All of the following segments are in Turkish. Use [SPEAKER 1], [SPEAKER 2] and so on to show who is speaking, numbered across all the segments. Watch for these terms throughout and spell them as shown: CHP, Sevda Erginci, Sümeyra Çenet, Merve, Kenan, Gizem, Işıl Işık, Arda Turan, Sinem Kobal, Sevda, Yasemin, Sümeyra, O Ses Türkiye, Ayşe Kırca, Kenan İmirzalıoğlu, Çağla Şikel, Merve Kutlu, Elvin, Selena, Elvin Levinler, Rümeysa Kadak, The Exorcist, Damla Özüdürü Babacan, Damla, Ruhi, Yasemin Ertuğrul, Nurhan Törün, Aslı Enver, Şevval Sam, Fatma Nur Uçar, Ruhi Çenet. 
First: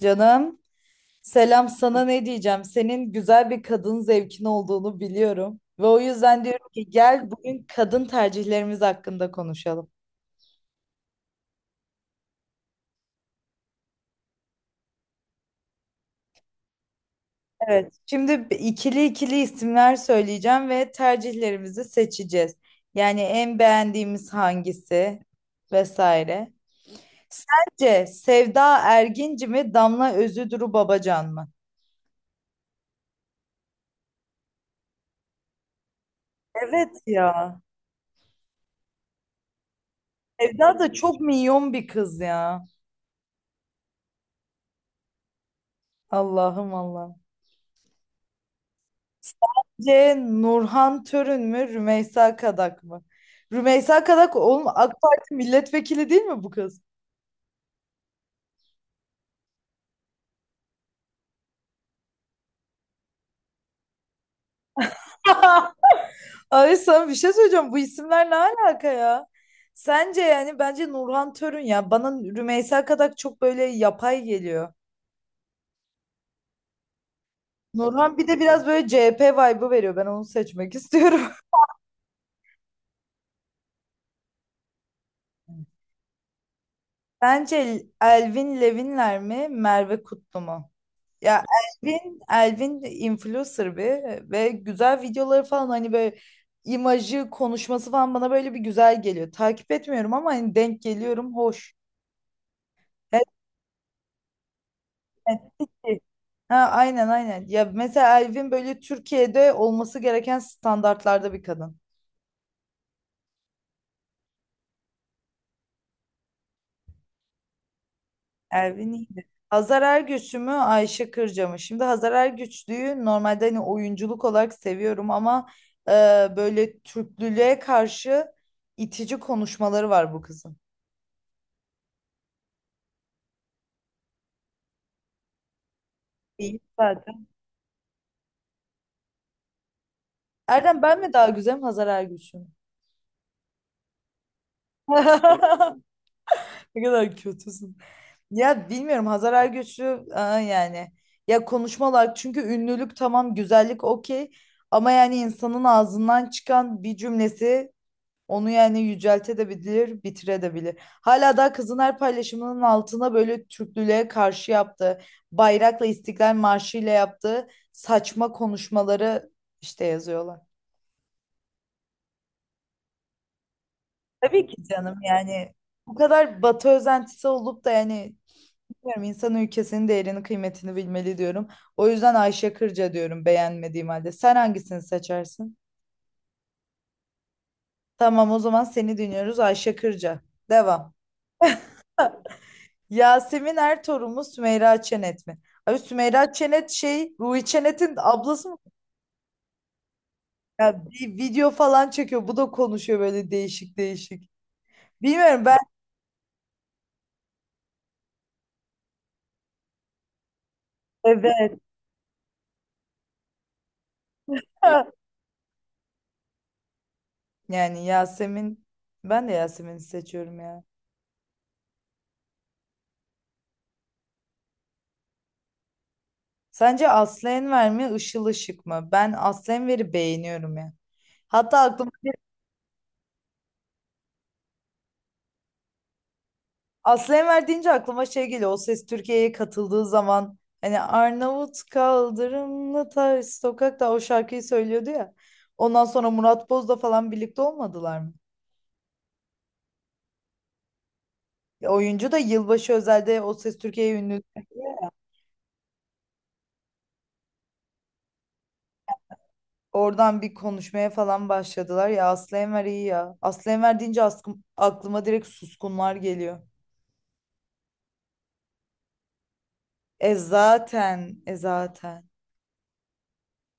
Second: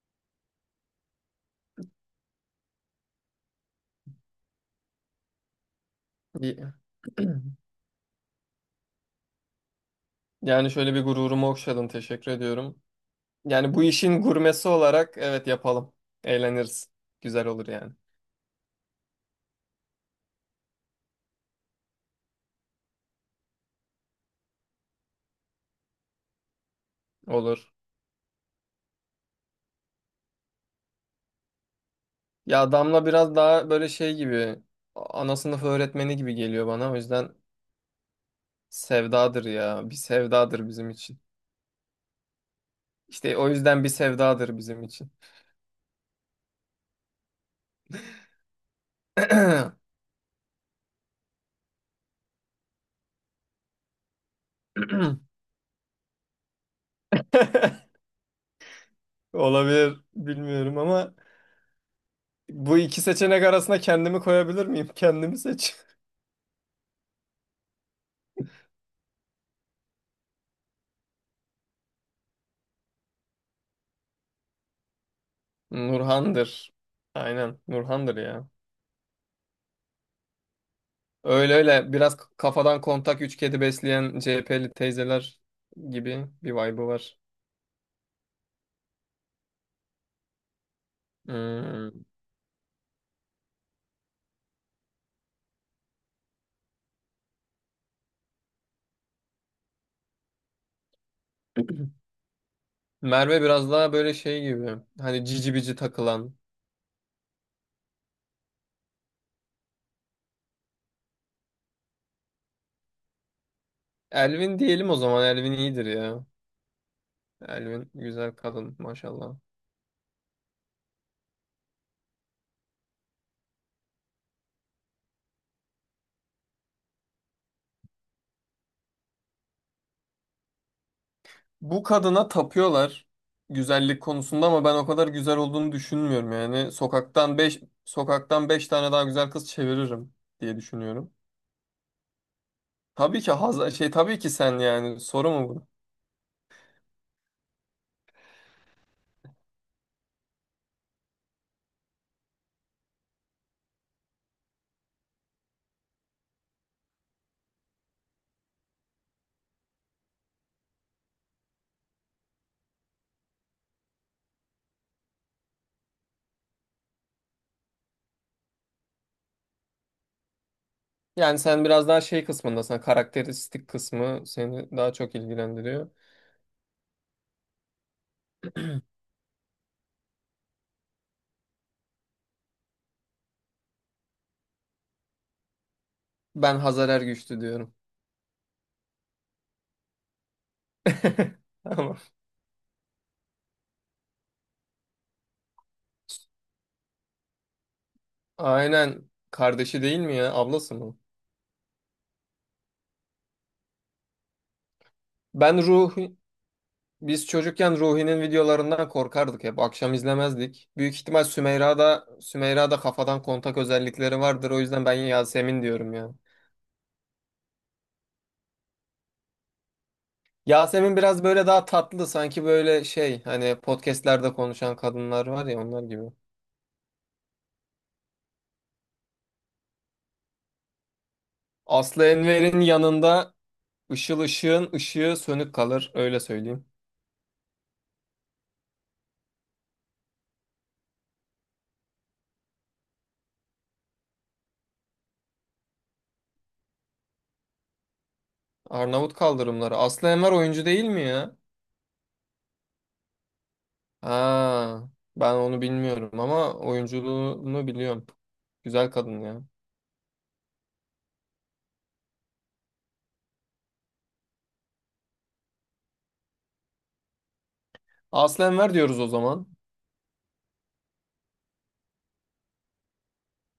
[SPEAKER 1] Canım, selam sana ne diyeceğim? Senin güzel bir kadın zevkin olduğunu biliyorum. Ve o yüzden
[SPEAKER 2] İyi.
[SPEAKER 1] diyorum ki gel bugün kadın tercihlerimiz hakkında konuşalım.
[SPEAKER 2] Yani şöyle bir gururumu okşadın. Teşekkür ediyorum. Yani bu işin gurmesi olarak evet yapalım. Eğleniriz. Güzel olur yani.
[SPEAKER 1] Evet. Şimdi ikili ikili isimler söyleyeceğim ve tercihlerimizi seçeceğiz. Yani en beğendiğimiz hangisi vesaire.
[SPEAKER 2] Olur.
[SPEAKER 1] Sence Sevda Erginci mi Damla Özüdürü Babacan mı?
[SPEAKER 2] Ya Damla biraz daha böyle şey gibi ana sınıf öğretmeni gibi geliyor bana. O
[SPEAKER 1] Evet
[SPEAKER 2] yüzden
[SPEAKER 1] ya.
[SPEAKER 2] sevdadır ya. Bir sevdadır
[SPEAKER 1] Sevda
[SPEAKER 2] bizim
[SPEAKER 1] da
[SPEAKER 2] için.
[SPEAKER 1] çok minyon bir kız ya.
[SPEAKER 2] İşte o yüzden bir sevdadır bizim için.
[SPEAKER 1] Allah'ım Allah. Sence Nurhan Törün mü, Rümeysa Kadak mı? Rümeysa Kadak oğlum AK Parti milletvekili değil mi bu kız?
[SPEAKER 2] Olabilir. Bilmiyorum ama bu iki seçenek arasında kendimi koyabilir miyim? Kendimi seç.
[SPEAKER 1] Ay sana bir şey söyleyeceğim. Bu isimler ne alaka ya? Sence yani bence Nurhan Törün ya. Bana Rümeysa Kadak çok böyle yapay geliyor.
[SPEAKER 2] Nurhan'dır. Aynen Nurhan'dır
[SPEAKER 1] Nurhan bir de
[SPEAKER 2] ya.
[SPEAKER 1] biraz böyle CHP vibe'ı veriyor. Ben onu seçmek istiyorum.
[SPEAKER 2] Öyle öyle biraz kafadan kontak üç kedi besleyen CHP'li teyzeler gibi bir vibe'ı var.
[SPEAKER 1] Bence Elvin Levinler mi, Merve Kutlu mu? Ya
[SPEAKER 2] Hmm.
[SPEAKER 1] Elvin influencer bir ve güzel videoları falan hani böyle imajı, konuşması falan bana böyle bir güzel geliyor. Takip etmiyorum ama hani denk geliyorum hoş.
[SPEAKER 2] Merve biraz daha böyle şey gibi. Hani
[SPEAKER 1] Evet,
[SPEAKER 2] cici bici
[SPEAKER 1] evet.
[SPEAKER 2] takılan.
[SPEAKER 1] Ha, aynen aynen. Ya mesela Elvin böyle Türkiye'de olması gereken standartlarda bir kadın.
[SPEAKER 2] Elvin diyelim o zaman. Elvin iyidir ya. Elvin güzel kadın
[SPEAKER 1] Elvin iyiydi.
[SPEAKER 2] maşallah.
[SPEAKER 1] Hazar Ergüç'ü mü Ayşe Kırca mı? Şimdi Hazar Ergüçlü'yü normalde hani oyunculuk olarak seviyorum ama e, böyle Türklülüğe karşı itici konuşmaları var bu kızın.
[SPEAKER 2] Bu kadına tapıyorlar güzellik konusunda ama ben o kadar güzel olduğunu düşünmüyorum
[SPEAKER 1] İyi
[SPEAKER 2] yani.
[SPEAKER 1] zaten.
[SPEAKER 2] Sokaktan 5 tane daha güzel kız çeviririm diye
[SPEAKER 1] Erdem ben mi
[SPEAKER 2] düşünüyorum.
[SPEAKER 1] daha güzelim Hazar Ergüç'üm?
[SPEAKER 2] Tabii ki haz şey tabii ki sen yani soru mu bu?
[SPEAKER 1] Ne kadar kötüsün. Ya bilmiyorum Hazar Ergüç'ü yani. Ya konuşmalar çünkü ünlülük tamam güzellik okey. Ama yani insanın ağzından çıkan bir cümlesi onu yani yüceltebilir, bitirebilir. Hala daha kızın her paylaşımının altına böyle Türklülüğe karşı yaptığı, bayrakla İstiklal Marşı ile yaptığı saçma konuşmaları işte yazıyorlar.
[SPEAKER 2] Yani sen biraz daha şey kısmındasın. Karakteristik kısmı
[SPEAKER 1] Tabii ki
[SPEAKER 2] seni daha
[SPEAKER 1] canım
[SPEAKER 2] çok
[SPEAKER 1] yani
[SPEAKER 2] ilgilendiriyor.
[SPEAKER 1] bu kadar Batı özentisi olup da yani bilmiyorum insan ülkesinin değerini kıymetini bilmeli diyorum. O yüzden Ayşe Kırca diyorum beğenmediğim halde. Sen hangisini seçersin?
[SPEAKER 2] Ben Hazar Ergüçlü diyorum.
[SPEAKER 1] Tamam o zaman seni dinliyoruz Ayşe Kırca. Devam.
[SPEAKER 2] Ama
[SPEAKER 1] Yasemin Ertuğrul mu Sümeyra Çenet mi? Abi Sümeyra Çenet şey Ruhi Çenet'in ablası mı?
[SPEAKER 2] aynen kardeşi değil mi ya? Ablası
[SPEAKER 1] Ya
[SPEAKER 2] mı?
[SPEAKER 1] bir video falan çekiyor. Bu da konuşuyor böyle değişik değişik. Bilmiyorum ben
[SPEAKER 2] Ben Ruhi biz çocukken Ruhi'nin videolarından korkardık hep. Akşam izlemezdik. Büyük ihtimal
[SPEAKER 1] evet.
[SPEAKER 2] Sümeyra'da kafadan kontak özellikleri vardır. O yüzden ben Yasemin diyorum ya.
[SPEAKER 1] Yani Yasemin ben de Yasemin'i seçiyorum ya.
[SPEAKER 2] Yasemin biraz böyle daha tatlı sanki böyle şey hani podcastlerde konuşan kadınlar var ya onlar gibi.
[SPEAKER 1] Sence Aslı Enver mi, Işıl Işık mı? Ben Aslı Enver'i beğeniyorum ya. Hatta aklıma
[SPEAKER 2] Aslı
[SPEAKER 1] şey,
[SPEAKER 2] Enver'in yanında ışıl ışığın ışığı sönük kalır öyle söyleyeyim.
[SPEAKER 1] Aslı Enver deyince aklıma şey geliyor. O Ses Türkiye'ye katıldığı zaman hani Arnavut kaldırımlı ters sokakta o şarkıyı söylüyordu ya. Ondan sonra Murat Boz'la falan birlikte olmadılar mı?
[SPEAKER 2] Arnavut kaldırımları. Aslı Enver oyuncu değil mi ya?
[SPEAKER 1] Ya oyuncu da yılbaşı özelde O Ses Türkiye'ye ünlü.
[SPEAKER 2] Ha, ben onu bilmiyorum ama oyunculuğunu biliyorum. Güzel kadın ya.
[SPEAKER 1] Oradan bir konuşmaya falan başladılar. Ya Aslı Enver iyi ya. Aslı Enver deyince aklıma direkt suskunlar geliyor.
[SPEAKER 2] Aslı Enver diyoruz o zaman.
[SPEAKER 1] E zaten, e zaten.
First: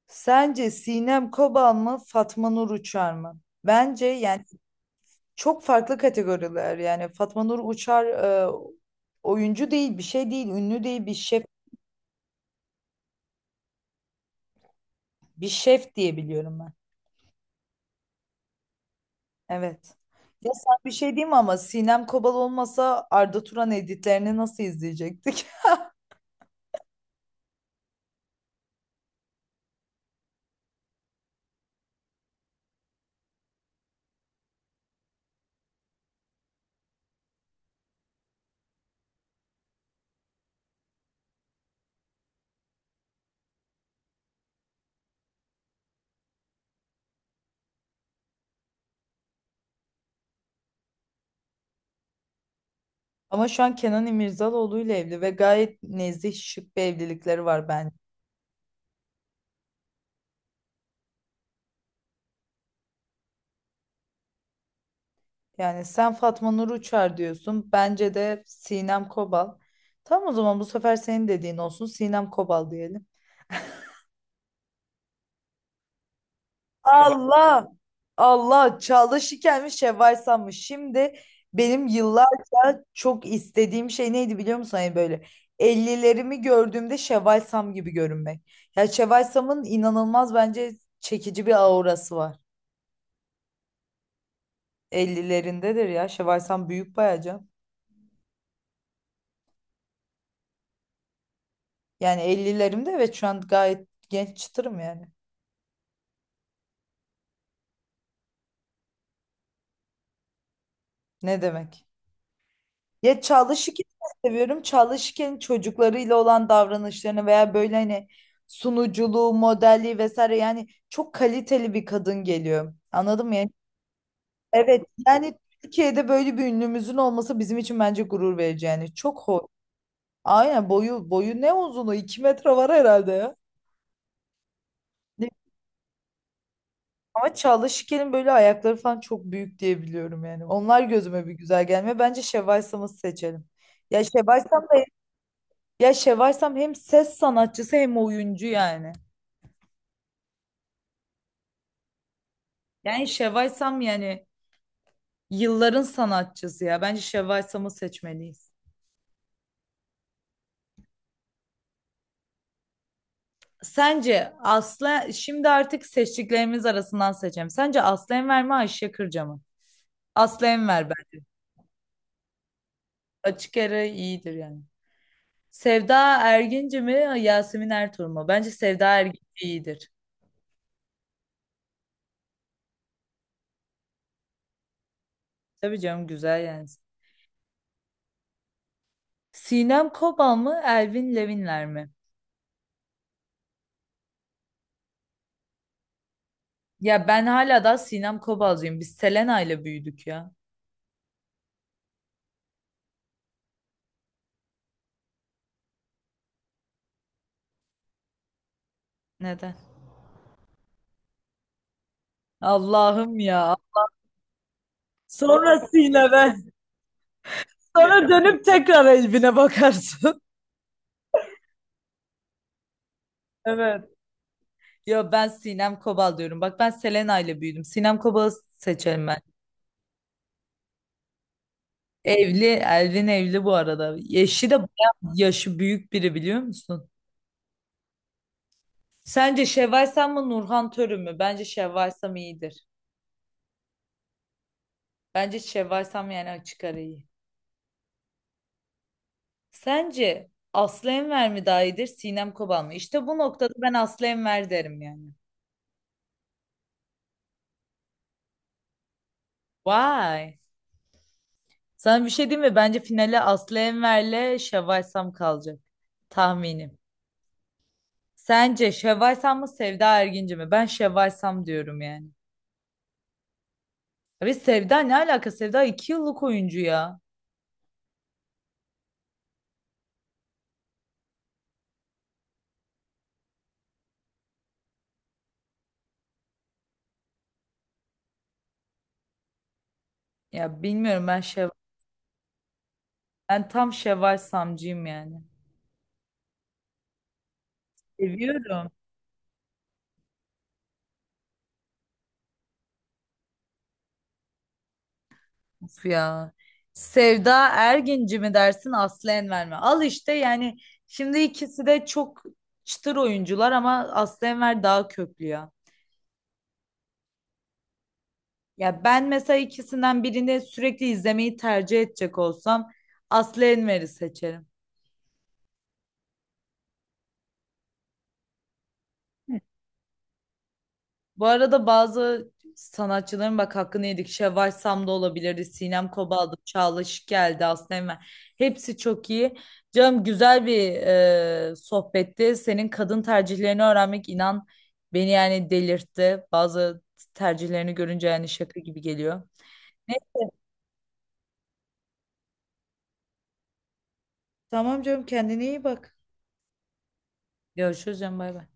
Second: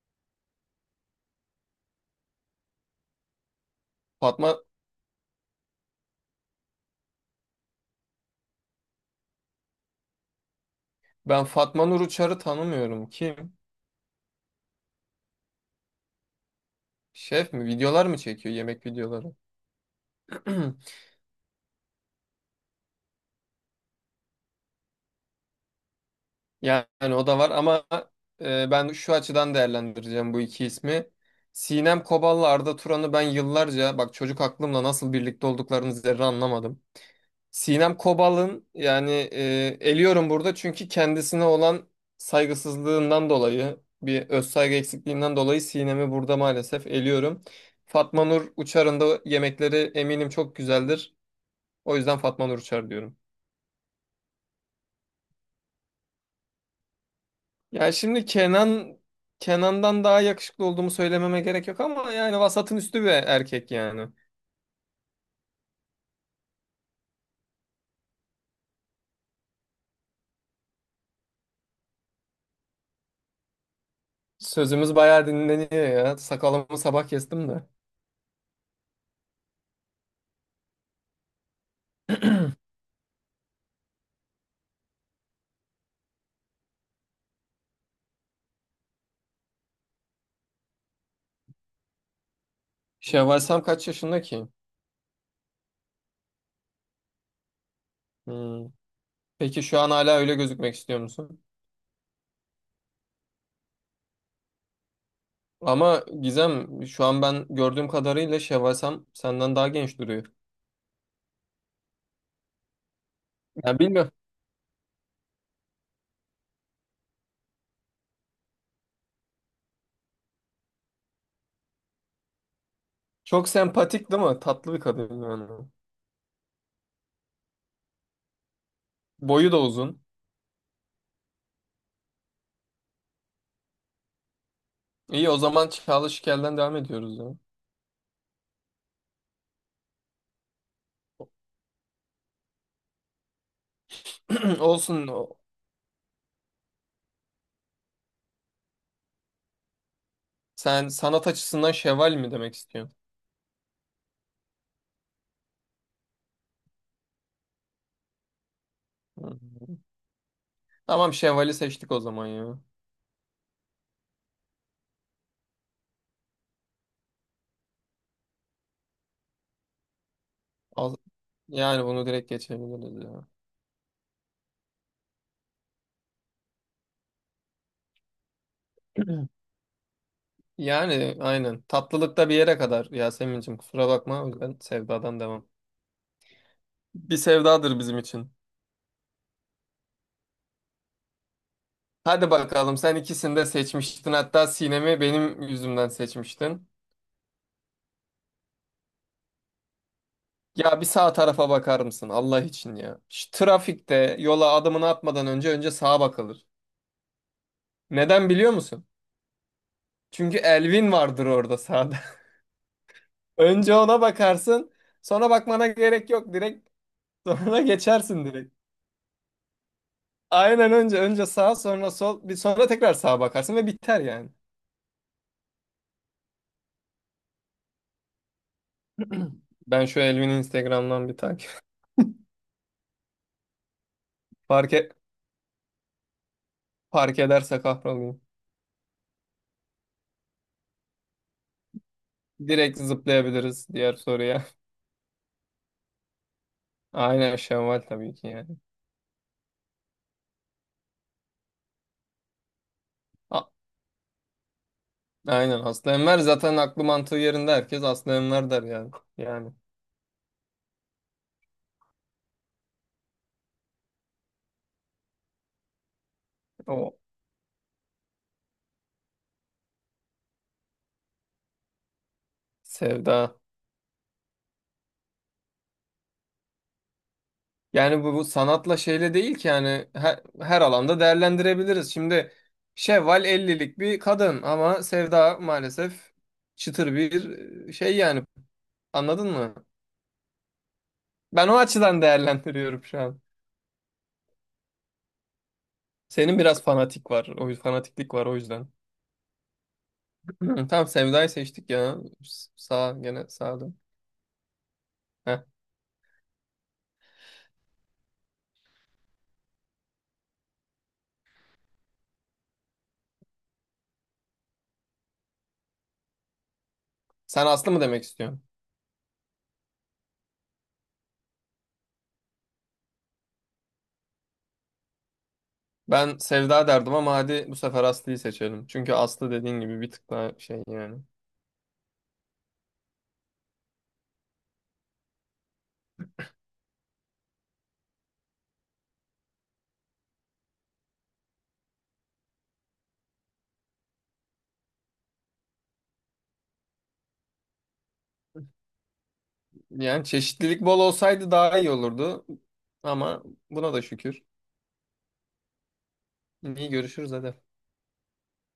[SPEAKER 1] Sence Sinem Kobal mı Fatma Nur Uçar mı? Bence yani
[SPEAKER 2] Fatma
[SPEAKER 1] çok farklı kategoriler. Yani Fatma Nur Uçar oyuncu değil, bir şey değil, ünlü değil, bir şef,
[SPEAKER 2] ben Fatma Nur Uçar'ı tanımıyorum. Kim?
[SPEAKER 1] bir şef diye biliyorum ben.
[SPEAKER 2] Şef mi? Videolar mı çekiyor? Yemek videoları.
[SPEAKER 1] Evet. Ya sen bir şey diyeyim mi ama Sinem Kobal olmasa Arda Turan editlerini nasıl izleyecektik?
[SPEAKER 2] Yani o da var ama ben şu açıdan değerlendireceğim bu iki ismi. Sinem Kobal'la Arda Turan'ı ben yıllarca bak çocuk aklımla nasıl birlikte olduklarını zerre anlamadım. Sinem Kobal'ın yani eliyorum burada çünkü kendisine olan saygısızlığından dolayı bir özsaygı eksikliğinden dolayı Sinem'i burada maalesef eliyorum. Fatma Nur Uçar'ın da yemekleri eminim çok güzeldir. O yüzden Fatma Nur Uçar diyorum.
[SPEAKER 1] Ama şu an Kenan İmirzalıoğlu ile evli ve gayet nezih şık bir evlilikleri var
[SPEAKER 2] Ya
[SPEAKER 1] bence.
[SPEAKER 2] şimdi Kenan'dan daha yakışıklı olduğumu söylememe gerek yok ama yani vasatın üstü bir erkek yani.
[SPEAKER 1] Yani sen Fatma Nur Uçar diyorsun. Bence de Sinem Kobal. Tamam o zaman bu sefer senin dediğin olsun. Sinem Kobal diyelim.
[SPEAKER 2] Sözümüz bayağı dinleniyor ya. Sakalımı sabah kestim de.
[SPEAKER 1] Allah! Allah! Çağla Şikel'miş, Şevval Sam'mış. Şimdi benim yıllarca çok istediğim şey neydi biliyor musun? Hani böyle ellilerimi gördüğümde Şevval Sam gibi görünmek. Ya Şevval Sam'ın inanılmaz bence çekici bir aurası var.
[SPEAKER 2] Şevval Sam kaç yaşında ki?
[SPEAKER 1] Ellilerindedir ya. Şevval Sam büyük bayağı canım.
[SPEAKER 2] Hmm. Peki şu an hala öyle gözükmek istiyor musun?
[SPEAKER 1] Yani 50'lerimde evet şu an gayet genç çıtırım yani.
[SPEAKER 2] Ama Gizem şu an ben gördüğüm kadarıyla Şevval Sam senden daha genç duruyor.
[SPEAKER 1] Ne demek? Ya Çağla
[SPEAKER 2] Yani
[SPEAKER 1] Şikel'i
[SPEAKER 2] bilmiyorum.
[SPEAKER 1] de seviyorum. Çağla Şikel'in çocuklarıyla olan davranışlarını veya böyle hani sunuculuğu, modelliği vesaire yani çok kaliteli bir kadın geliyor. Anladın mı?
[SPEAKER 2] Çok
[SPEAKER 1] Yani,
[SPEAKER 2] sempatik değil mi? Tatlı bir
[SPEAKER 1] evet
[SPEAKER 2] kadın
[SPEAKER 1] yani
[SPEAKER 2] yani.
[SPEAKER 1] Türkiye'de böyle bir ünlümüzün olması bizim için bence gurur verici yani. Çok hoş.
[SPEAKER 2] Boyu da uzun.
[SPEAKER 1] Aynen boyu boyu ne uzunu 2 metre var herhalde ya. Ne-
[SPEAKER 2] İyi o zaman Çağla Şikel'den devam ediyoruz ya.
[SPEAKER 1] Ama Çağla Şikel'in böyle ayakları falan çok büyük diye biliyorum yani. Onlar gözüme bir güzel gelmiyor. Bence Şevval Sam'ı seçelim. Ya Şevval Sam da
[SPEAKER 2] Olsun.
[SPEAKER 1] Ya Şevval Sam hem ses sanatçısı hem oyuncu yani.
[SPEAKER 2] Sen sanat açısından şeval mi demek istiyorsun?
[SPEAKER 1] Yani Şevval Sam yani yılların sanatçısı ya. Bence Şevval Sam'ı seçmeliyiz.
[SPEAKER 2] Hı. Tamam şevali seçtik o zaman ya.
[SPEAKER 1] Sence Aslı şimdi artık seçtiklerimiz arasından seçeceğim. Sence Aslı Enver mi Ayşe Kırca mı? Aslı Enver
[SPEAKER 2] Al-
[SPEAKER 1] ben.
[SPEAKER 2] Yani bunu direkt geçebiliriz ya.
[SPEAKER 1] Açık ara iyidir yani. Sevda Erginci mi Yasemin Ertuğrul mu? Bence Sevda Erginci iyidir.
[SPEAKER 2] Yani aynen. Tatlılıkta bir yere kadar Yasemin'cim kusura bakma. O yüzden sevdadan devam.
[SPEAKER 1] Tabii canım güzel yani.
[SPEAKER 2] Bir sevdadır bizim için.
[SPEAKER 1] Sinem Kobal mı Elvin Levinler mi?
[SPEAKER 2] Hadi bakalım sen ikisini de seçmiştin. Hatta Sinem'i benim yüzümden seçmiştin.
[SPEAKER 1] Ya ben hala da Sinem Kobalcıyım. Biz Selena ile büyüdük ya.
[SPEAKER 2] Ya bir sağ tarafa bakar mısın Allah için ya. Şu trafikte yola adımını atmadan önce sağa bakılır. Neden biliyor musun?
[SPEAKER 1] Neden?
[SPEAKER 2] Çünkü Elvin vardır orada sağda.
[SPEAKER 1] Allah'ım ya.
[SPEAKER 2] Önce ona bakarsın. Sonra
[SPEAKER 1] Sonra
[SPEAKER 2] bakmana gerek yok.
[SPEAKER 1] Sinem'e.
[SPEAKER 2] Direkt sonra
[SPEAKER 1] Sonra
[SPEAKER 2] geçersin
[SPEAKER 1] dönüp
[SPEAKER 2] direkt.
[SPEAKER 1] tekrar Elvin'e bakarsın.
[SPEAKER 2] Aynen önce sağ sonra sol bir sonra tekrar sağa bakarsın ve
[SPEAKER 1] Evet.
[SPEAKER 2] biter yani.
[SPEAKER 1] Yo ben Sinem Kobal diyorum. Bak ben Selena ile büyüdüm. Sinem Kobal'ı seçerim ben.
[SPEAKER 2] Ben şu Elvin'i Instagram'dan bir takip.
[SPEAKER 1] Evli, Elvin evli bu arada. Eşi de
[SPEAKER 2] Fark, e-
[SPEAKER 1] bayağı yaşı büyük biri biliyor musun?
[SPEAKER 2] fark ederse kahrolayım.
[SPEAKER 1] Sence Şevval Sam mı Nurhan Törü mü? Bence Şevval Sam iyidir.
[SPEAKER 2] Direkt zıplayabiliriz diğer soruya.
[SPEAKER 1] Bence Şevval Sam yani açık ara iyi.
[SPEAKER 2] Aynen Şevval tabii ki yani.
[SPEAKER 1] Sence Aslı Enver mi daha iyidir, Sinem Kobal mı? İşte bu
[SPEAKER 2] A-
[SPEAKER 1] noktada ben Aslı Enver derim yani.
[SPEAKER 2] Aynen Aslı Enver zaten aklı mantığı yerinde herkes Aslı Enver der yani. Yani
[SPEAKER 1] Vay. Sana bir şey diyeyim mi? Bence finale Aslı Enver'le Şevval Sam kalacak. Tahminim.
[SPEAKER 2] o
[SPEAKER 1] Sence Şevval Sam mı Sevda Erginci mi? Ben Şevval Sam diyorum yani.
[SPEAKER 2] sevda.
[SPEAKER 1] Abi Sevda ne alaka? Sevda iki yıllık oyuncu ya.
[SPEAKER 2] Yani bu, bu sanatla şeyle değil ki yani her, her alanda değerlendirebiliriz. Şimdi Şevval 50'lik bir kadın ama Sevda maalesef çıtır bir şey yani anladın mı?
[SPEAKER 1] Ya bilmiyorum ben
[SPEAKER 2] Ben
[SPEAKER 1] Şevval.
[SPEAKER 2] o açıdan değerlendiriyorum şu an.
[SPEAKER 1] Ben tam Şevval Samcıyım yani.
[SPEAKER 2] Senin biraz fanatik var. Fanatiklik var o yüzden.
[SPEAKER 1] Seviyorum.
[SPEAKER 2] Tamam Sevda'yı seçtik ya. Sağ gene sağda. Heh.
[SPEAKER 1] Of ya. Sevda Erginci mi dersin Aslı Enver mi? Al işte yani şimdi ikisi de çok çıtır oyuncular ama Aslı Enver daha köklü ya.
[SPEAKER 2] Sen Aslı mı demek istiyorsun?
[SPEAKER 1] Ya ben mesela ikisinden birini sürekli izlemeyi tercih edecek olsam Aslı Enver'i seçerim.
[SPEAKER 2] Ben Sevda derdim ama hadi bu sefer Aslı'yı seçelim. Çünkü Aslı dediğin gibi bir tık daha şey yani.
[SPEAKER 1] Bu arada bazı sanatçıların bak hakkını yedik. Şevval Sam da olabilirdi. Sinem Kobal'dı. Çağla Şık geldi. Aslı Enver. Hepsi çok iyi. Canım güzel bir sohbetti. Senin kadın tercihlerini öğrenmek inan beni yani delirtti. Bazı tercihlerini görünce yani şaka gibi geliyor. Ne?
[SPEAKER 2] Yani çeşitlilik bol olsaydı daha iyi olurdu. Ama buna da şükür.
[SPEAKER 1] Tamam canım kendine iyi bak.
[SPEAKER 2] İyi görüşürüz hadi.
[SPEAKER 1] Görüşürüz canım bay bay.